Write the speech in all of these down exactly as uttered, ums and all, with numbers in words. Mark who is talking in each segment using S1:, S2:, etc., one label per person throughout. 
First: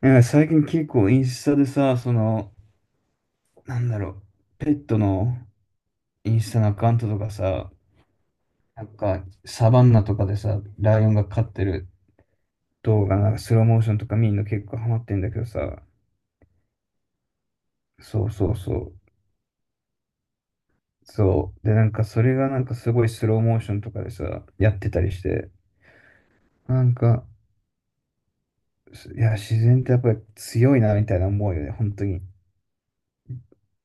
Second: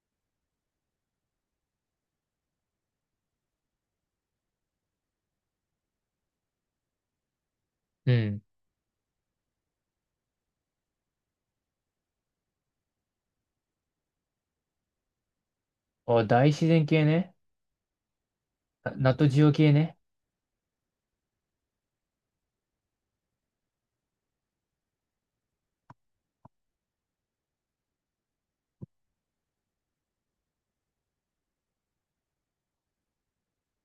S1: なんか最近結構インスタでさ、その、なんだろう、ペットのインスタのアカウントとかさ、
S2: うん。
S1: なんかサバンナとかでさ、ライオンが飼ってる動画、なんかスローモーションとか見るの結構ハマってんだけどさ、
S2: お大自然系ね。
S1: そうそうそ
S2: な
S1: う、
S2: ナトジオ系ね。
S1: そう。で、なんかそれがなんかすごいスローモーションとかでさ、やってたりして、なんか、すいや、自然ってやっぱり強いなみたいな思うよね、本当に。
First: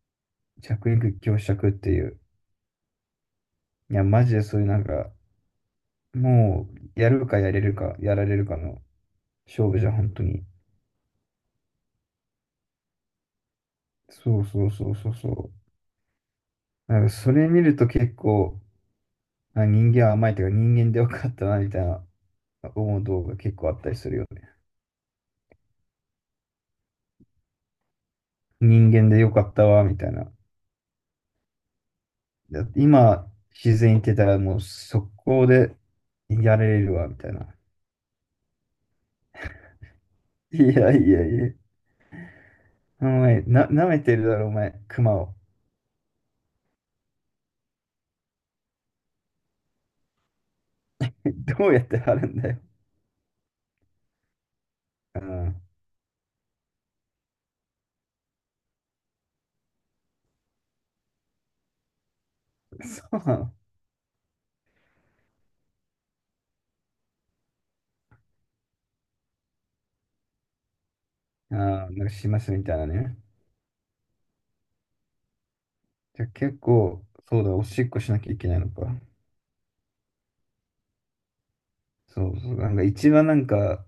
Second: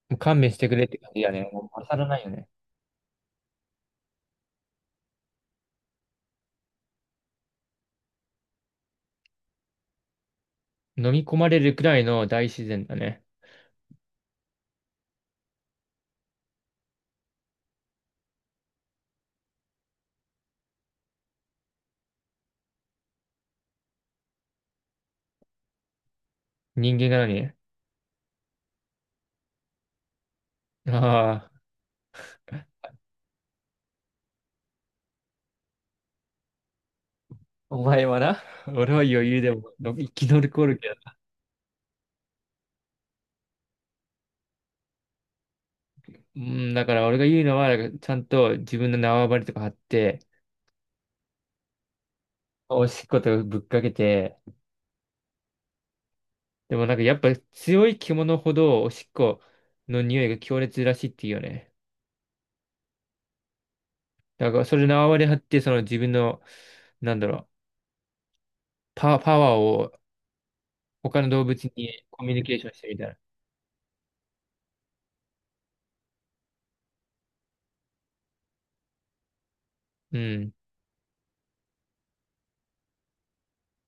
S2: もう勘弁してくれっ
S1: 弱
S2: て感
S1: 肉
S2: じだ
S1: 強
S2: ね。もう
S1: 食って
S2: 勝
S1: い
S2: らな
S1: う。
S2: いよね。
S1: いや、マジでそういうなんか、もう、やるかやれるか、やられるかの、勝負じゃん、本当に。
S2: 飲み込まれるくらいの大自然だね。
S1: そうそうそうそうそう。なんかそれ見ると結構、あ、人間は甘いというか人間でよかったな、みたいな思う動画結構あったりするよね。
S2: 人間が何
S1: 人間でよかったわ、みたいな。
S2: ああ、
S1: だって今、自然行ってたらもう速攻でやれるわ、みたいな。
S2: お前はな、俺は余裕でもの生き
S1: い
S2: 残るけ
S1: や
S2: ど。
S1: いやいや。お前、な、舐めてるだろ、お前、熊を。
S2: うん、だから俺が言うのは、なんかちゃんと自分の縄張りとか張って、
S1: どうやって貼るんだよ。
S2: おしっことぶっかけて、
S1: うん。
S2: でもなんかやっぱ強い獣ほどおしっこの匂いが強烈らしいっていうよね。
S1: そうなの。
S2: だからそれ縄張り張って、その自分の、なんだろう、パ、パワーを他の動物
S1: ああ、
S2: に
S1: なんか
S2: コ
S1: し
S2: ミュ
S1: ま
S2: ニ
S1: す
S2: ケー
S1: み
S2: ション
S1: たい
S2: し
S1: な
S2: てみたら。
S1: ね。じゃあ結構、そうだ、おしっこしなきゃいけないのか。
S2: うん。
S1: そうそう、なんか一番なんか、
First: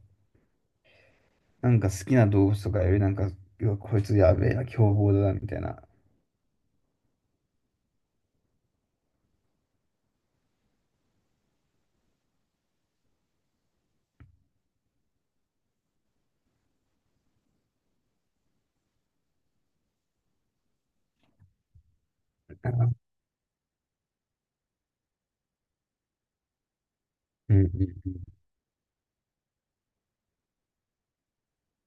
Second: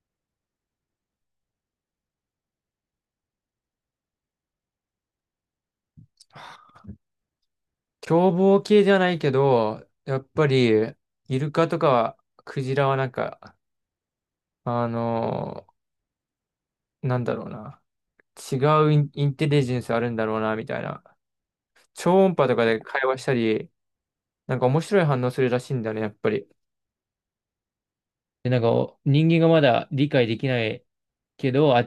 S1: なんか好きな動物とかよりなんか、うわこいつやべえな、凶暴だな、みたいな。
S2: 凶暴系じゃないけど、やっぱり、イルカとかはクジラはなんか、あのーなんだろうな。違うイン、インテリジェンスあるんだろうな、みたいな。超音波とかで会話したり、なんか面白い反応するらしいんだよね、やっぱり。
S1: うんうんうん。
S2: で、なんか人間がまだ理解できないけど、あ、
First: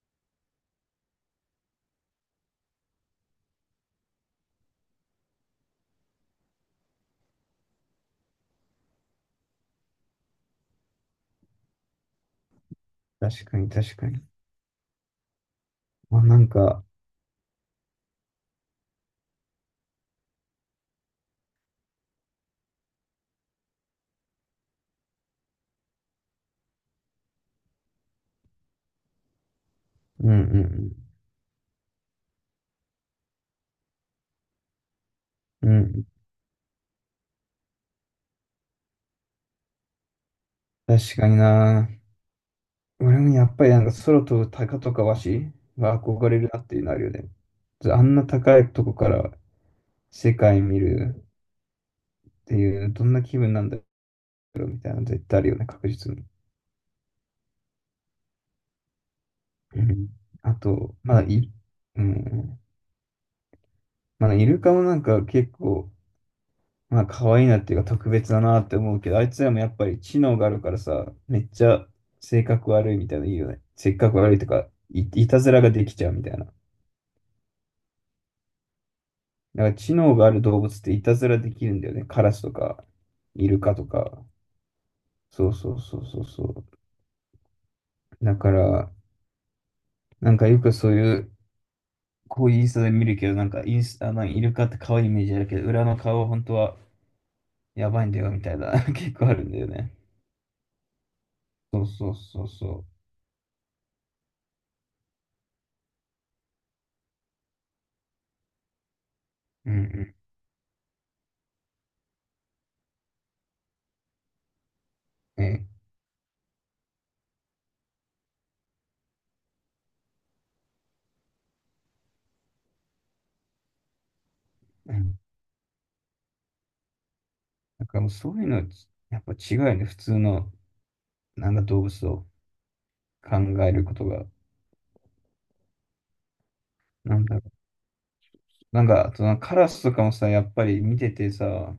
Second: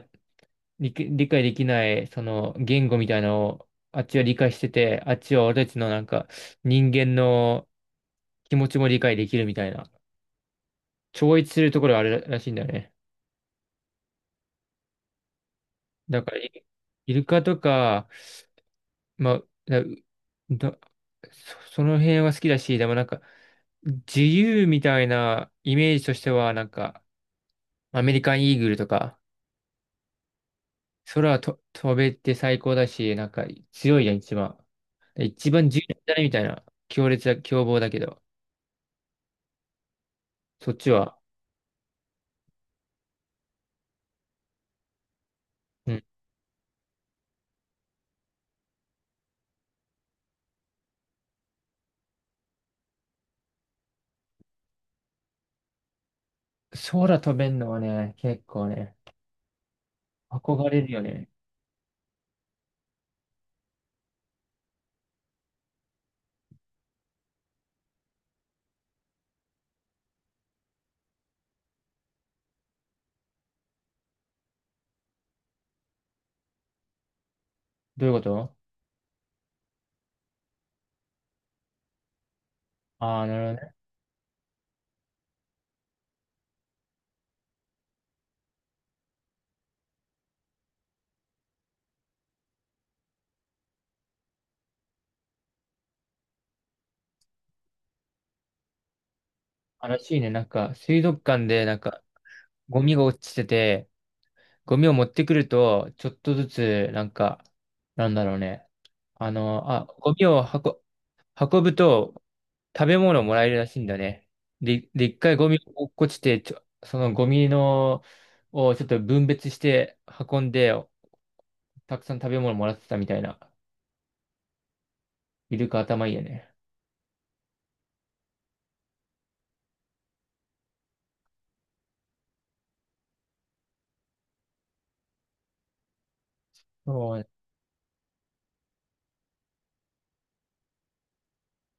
S2: 理、理解できないその言語みたいなのをあっちは理解してて、あっちは俺たちのなんか人間の気持ちも理解できるみたいな、超越するところがあるらしいんだよね。
S1: 確かに確かに。ま
S2: だ
S1: あ、
S2: か
S1: な
S2: ら、
S1: ん
S2: イ
S1: か、
S2: イルカとか、まあ、だ、だそその辺は好きだし、でもなんか、自由みたいなイメージとしては、なんか、アメリカンイーグルとか、
S1: うんうん
S2: 空と飛べて最高だし、なんか強いじゃん、一番。で一
S1: う
S2: 番
S1: ん。う
S2: 重要
S1: ん。
S2: だね、みたいな。強烈な凶暴だけど。そっち
S1: 確
S2: は。
S1: かにな。俺もやっぱりなんか空飛ぶ鷹とかワシ
S2: う
S1: が
S2: ん。
S1: 憧れるなっていうのあるよね。あんな高いとこから世界見るっていう、どんな気分なんだろうみたいなの絶対あるよね、確実に。
S2: 空飛べんのはね、結構ね、
S1: うん。あ
S2: 憧れる
S1: と、
S2: よ
S1: まだ
S2: ね。
S1: い、うん。まだイルカもなんか結構、まあ可愛いなっていうか特別だなって思うけど、あいつらもやっぱり知能があるからさ、めっちゃ性格悪いみたいなのいいよね。性格悪いとか、い、いたずらができちゃうみたいな。だ
S2: どういうこと？
S1: から知能がある動物っていたずらできるんだよね。カラスとか、
S2: ああー、
S1: イ
S2: な
S1: ル
S2: る
S1: カとか。そうそうそうそうそう。だから、なんかよくそういう、こういうインスタで見るけど、なんかインスタ、あのイルカって可愛いイメージあるけど、裏の顔は本当はやばいんだよみたいな、結構あるんだよ
S2: ほ
S1: ね。
S2: どね。悲しいね。なんか、水族館で、なん
S1: そう
S2: か、
S1: そうそう
S2: ゴ
S1: そ
S2: ミが落ちてて、ゴミを持ってくると、ちょっとずつ、なんか、なんだろうね。あの、
S1: う。うん
S2: あ、ゴ
S1: う
S2: ミを運、運ぶと、食べ物をもらえるらしいんだね。で、で、一回
S1: ん。
S2: ゴミ
S1: え、
S2: 落っこちて、ちょ、そのゴミの、をちょっと分別して運んで、たくさん食べ物もらってたみたいな。イルカ頭いいよね。
S1: なんかもうそういうのはち、やっぱ違うよね。普通の、なんか動物を考えることが。な
S2: そ
S1: ん
S2: う
S1: だろう。なんか、あとなんかカラスとかもさ、やっぱり見ててさ、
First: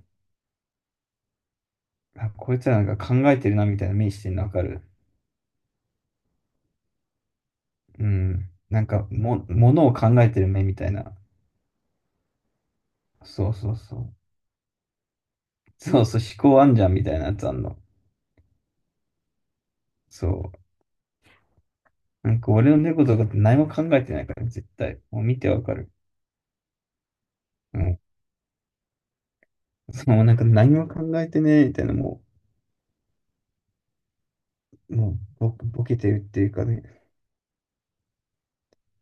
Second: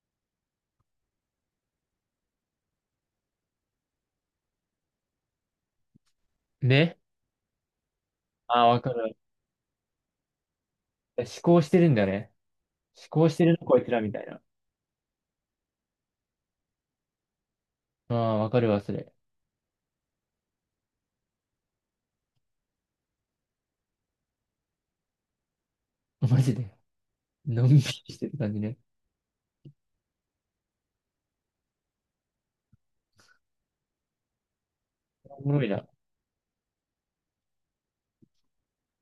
S1: あ、こいつらなんか考えてるなみたいな目してるのわかる。
S2: ね。
S1: うん。
S2: ああ、わ
S1: なん
S2: か
S1: か
S2: る。
S1: も、ものを考えてる目みたいな。
S2: 思考してるんだね。思考して
S1: そう
S2: るの、
S1: そう
S2: こいつ
S1: そ
S2: らみ
S1: う。
S2: たいな。
S1: そうそう、思考あんじゃんみたいなやつあんの。
S2: ああ、わかるわ、それ。
S1: そう。なんか俺の猫とかって何も考えてないから、絶対。もう見てわかる。
S2: マジで。のんび
S1: う
S2: り
S1: ん。
S2: してる感じね。
S1: そう、なんか何も考えてねえみたいな、もう、も
S2: お
S1: うボ、
S2: もろい
S1: ボ
S2: な。
S1: ケてるっていうかね、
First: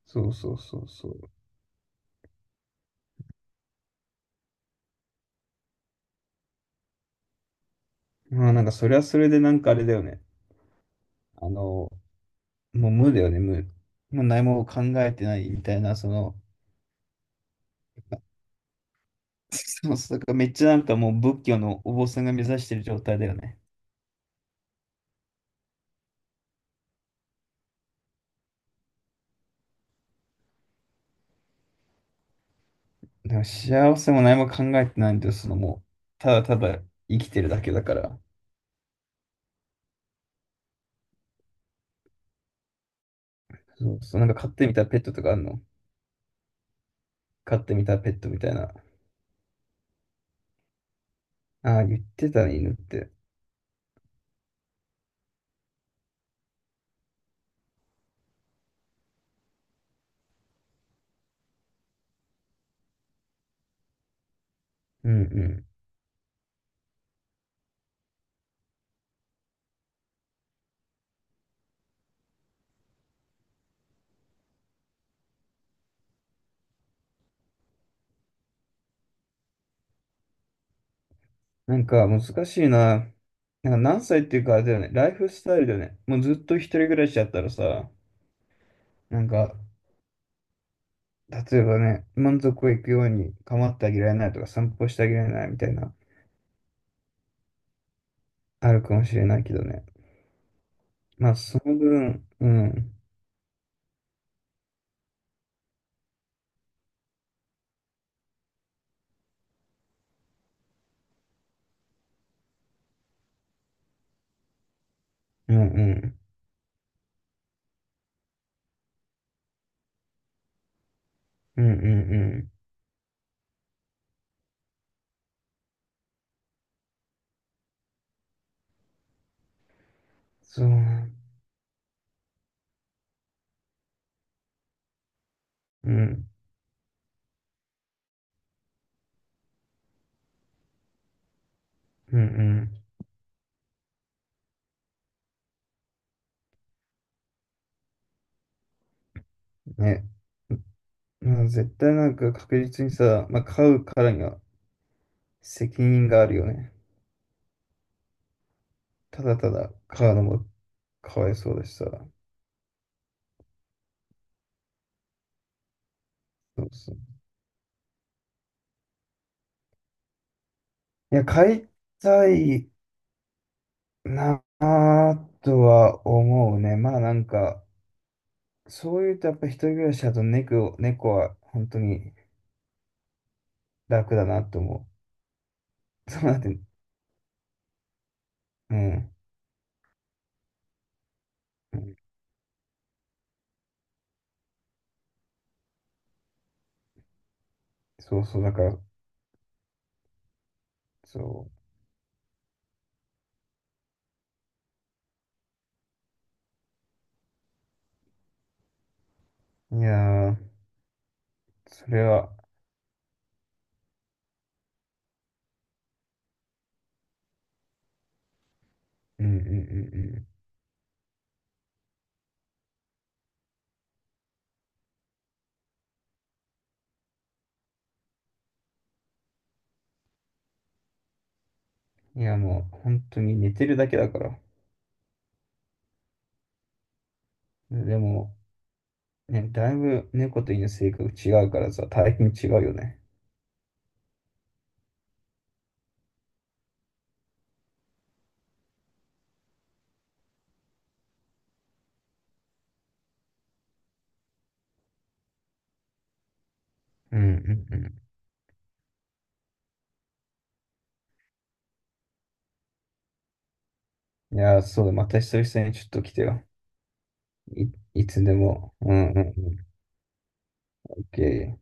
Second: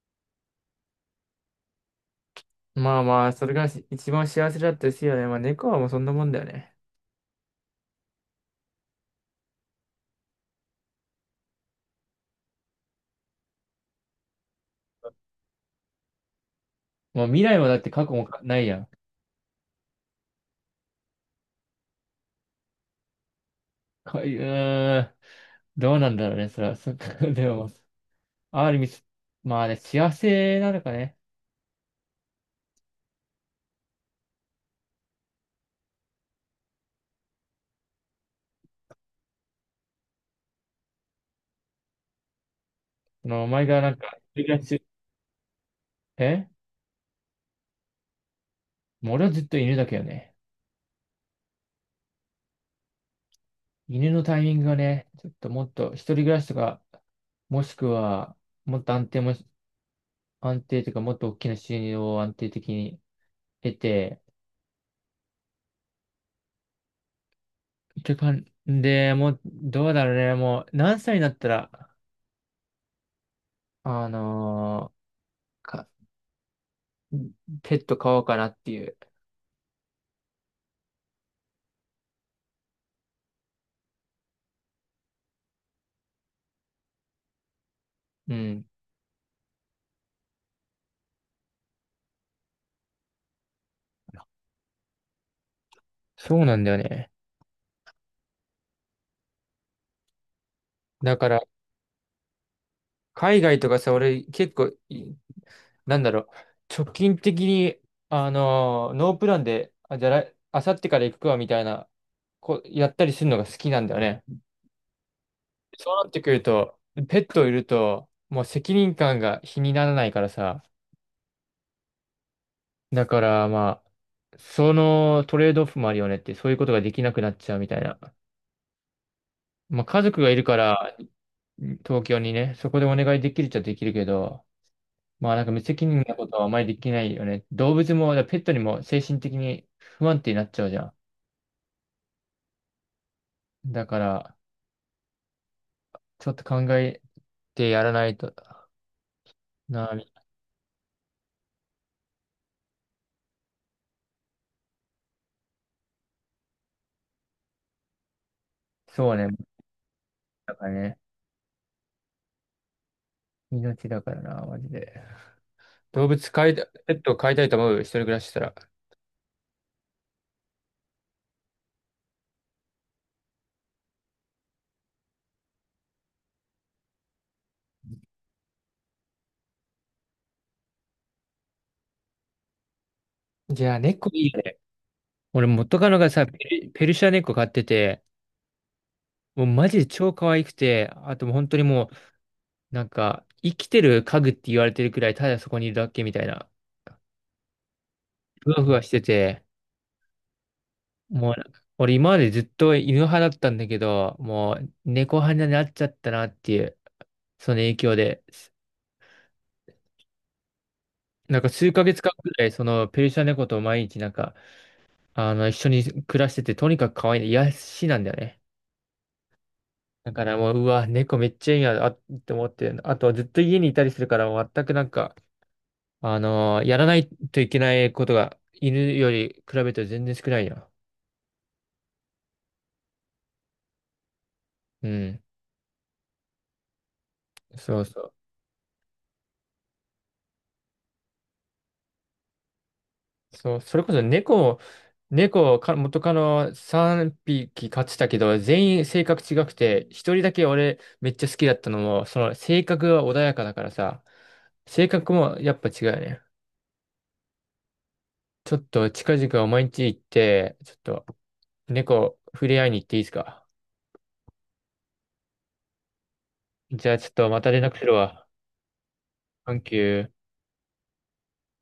S1: そうそうそうそう。
S2: まあまあ、それがし一番幸せだったですよね。まあ猫はもうそんなもんだよね。
S1: まあなんかそれはそれでなんかあれだよね。あの、もう無だよね、無。もう何も考えてないみたいな、その、
S2: もう未来もだって過去もかないやん。
S1: そうそう、だからめっちゃなんかもう仏教のお坊さんが目指してる状態だよね。
S2: かうーん。どうなんだろうね、それは。そっか、でも、ある意味、まあね、幸せなのかね。
S1: でも幸せも何も考えてないんだよ、そのもう、ただただ生きてるだけだから。
S2: その、お前がな
S1: そ
S2: ん
S1: う
S2: か、
S1: そう、なんか
S2: 一人
S1: 飼っ
S2: 暮ら
S1: てみ
S2: し
S1: たペットとかあるの
S2: え？
S1: 飼ってみたペットみたいな。
S2: もう俺はずっと犬だけどね。
S1: ああ、言ってたね、犬って。
S2: 犬のタイミングがね、ちょっともっと、一人暮らしとか、もしくは、もっと安定もし、安定というか、もっと大きな収入を安定的に得て、
S1: うん、
S2: ってかんで、もう、どうだろうね。もう、何歳になったら、あのーか、ペット飼おうかなっていう。
S1: なんか難しいな。なんか何歳っていうかあれだよね。ライフスタイルだよね。もうずっと一人暮らしだったらさ、
S2: うん。
S1: なんか、例えばね、満足いくように構ってあげられないとか散歩してあげられないみたいな、
S2: そうなんだよね。
S1: あるかもしれないけどね。
S2: だか
S1: まあ、
S2: ら、
S1: その分、うん、
S2: 海外とかさ、俺、結構い、なんだろう、直近的に、あのーノープランで、あ、じゃああさってから行くわ、みたいな、こう、やったりするのが好きなんだよね。
S1: うん、う
S2: そうなっ
S1: ん、
S2: てくると、ペットいると、もう責任感が比にならないからさ、
S1: うん、うん、うん
S2: だから、まあ、そのトレードオフもあるよねって、そういうことができなくなっちゃうみたいな。まあ家族がいるか
S1: そう、う
S2: ら、東京にね、そこでお願いできるっちゃできるけど、まあなんか無責任な
S1: ん、
S2: ことはあまりできないよね。動物も、だからペットにも精神的に不安定になっちゃうじゃ
S1: うん、う
S2: ん。だから、ちょっと考えてやらないと
S1: ん、
S2: な。
S1: ね。まあ、絶対なんか確実にさ、まあ、買うからには責任があるよね。
S2: そう
S1: た
S2: ね。
S1: だただ買うのも
S2: だからね。
S1: かわいそうだしさ。
S2: 命だからな、マジで。動物飼い
S1: そ
S2: た、
S1: うそ
S2: ペ
S1: う、
S2: ットを飼いたいと思う、一人暮らししたら。
S1: いや、買いたいなぁとは思うね。まあなんか、そういうとやっぱ一人暮らしだと猫を、猫は本当に
S2: じゃあ、猫
S1: 楽だ
S2: いいよ
S1: な
S2: ね。
S1: と思
S2: 俺元カノが
S1: う。そう
S2: さ、ペ
S1: なって、
S2: ル、ペルシャ猫飼ってて、
S1: うん。
S2: もうマジで超可愛くて、あともう本当に
S1: う
S2: も
S1: ん、
S2: う、なんか、生きてる家具って言われてるくらい、ただそこにいるだけみたいな、
S1: そうそう、
S2: ふ
S1: だか
S2: わふ
S1: ら、
S2: わしてて、もう、
S1: そ
S2: 俺今までずっと犬派だったんだけど、もう猫派になっちゃったなっていう、その影響で、
S1: う。いやー、
S2: なんか数ヶ
S1: そ
S2: 月
S1: れ
S2: 間く
S1: は、
S2: らい、そのペルシャ猫と毎日なんか、あの、一緒に暮らしてて、とにかく可愛い、癒やしなんだよね。
S1: うんうんう
S2: だから
S1: ん
S2: もう、うわ、猫めっちゃいいな、あ、って思って、あとずっと家にいたりするから、全くなんか、あのーやらないといけないことが犬より比べて全然少ないよ。
S1: うん。いやもう本当に寝てるだけだから。
S2: うん。そう
S1: で
S2: そう。
S1: も、ね、だいぶ猫と犬性格違うからさ、大変違うよね。
S2: そう、それこそ猫も、猫をか元カノさんびき飼ってたけど、全員性格違くて、一人だけ俺めっちゃ好きだったのも、その性格は穏やかだからさ、性格もやっぱ違うよね。
S1: うんうん
S2: ちょっと近々毎日行って、ちょっと猫触れ合いに行っていいですか？
S1: うん。いやー、そうだ、また久々にちょっと来てよ。
S2: じゃあちょっとまた連絡する
S1: い、いつ
S2: わ。
S1: でも。うんうんう
S2: サンキュー。
S1: ん。オーケー。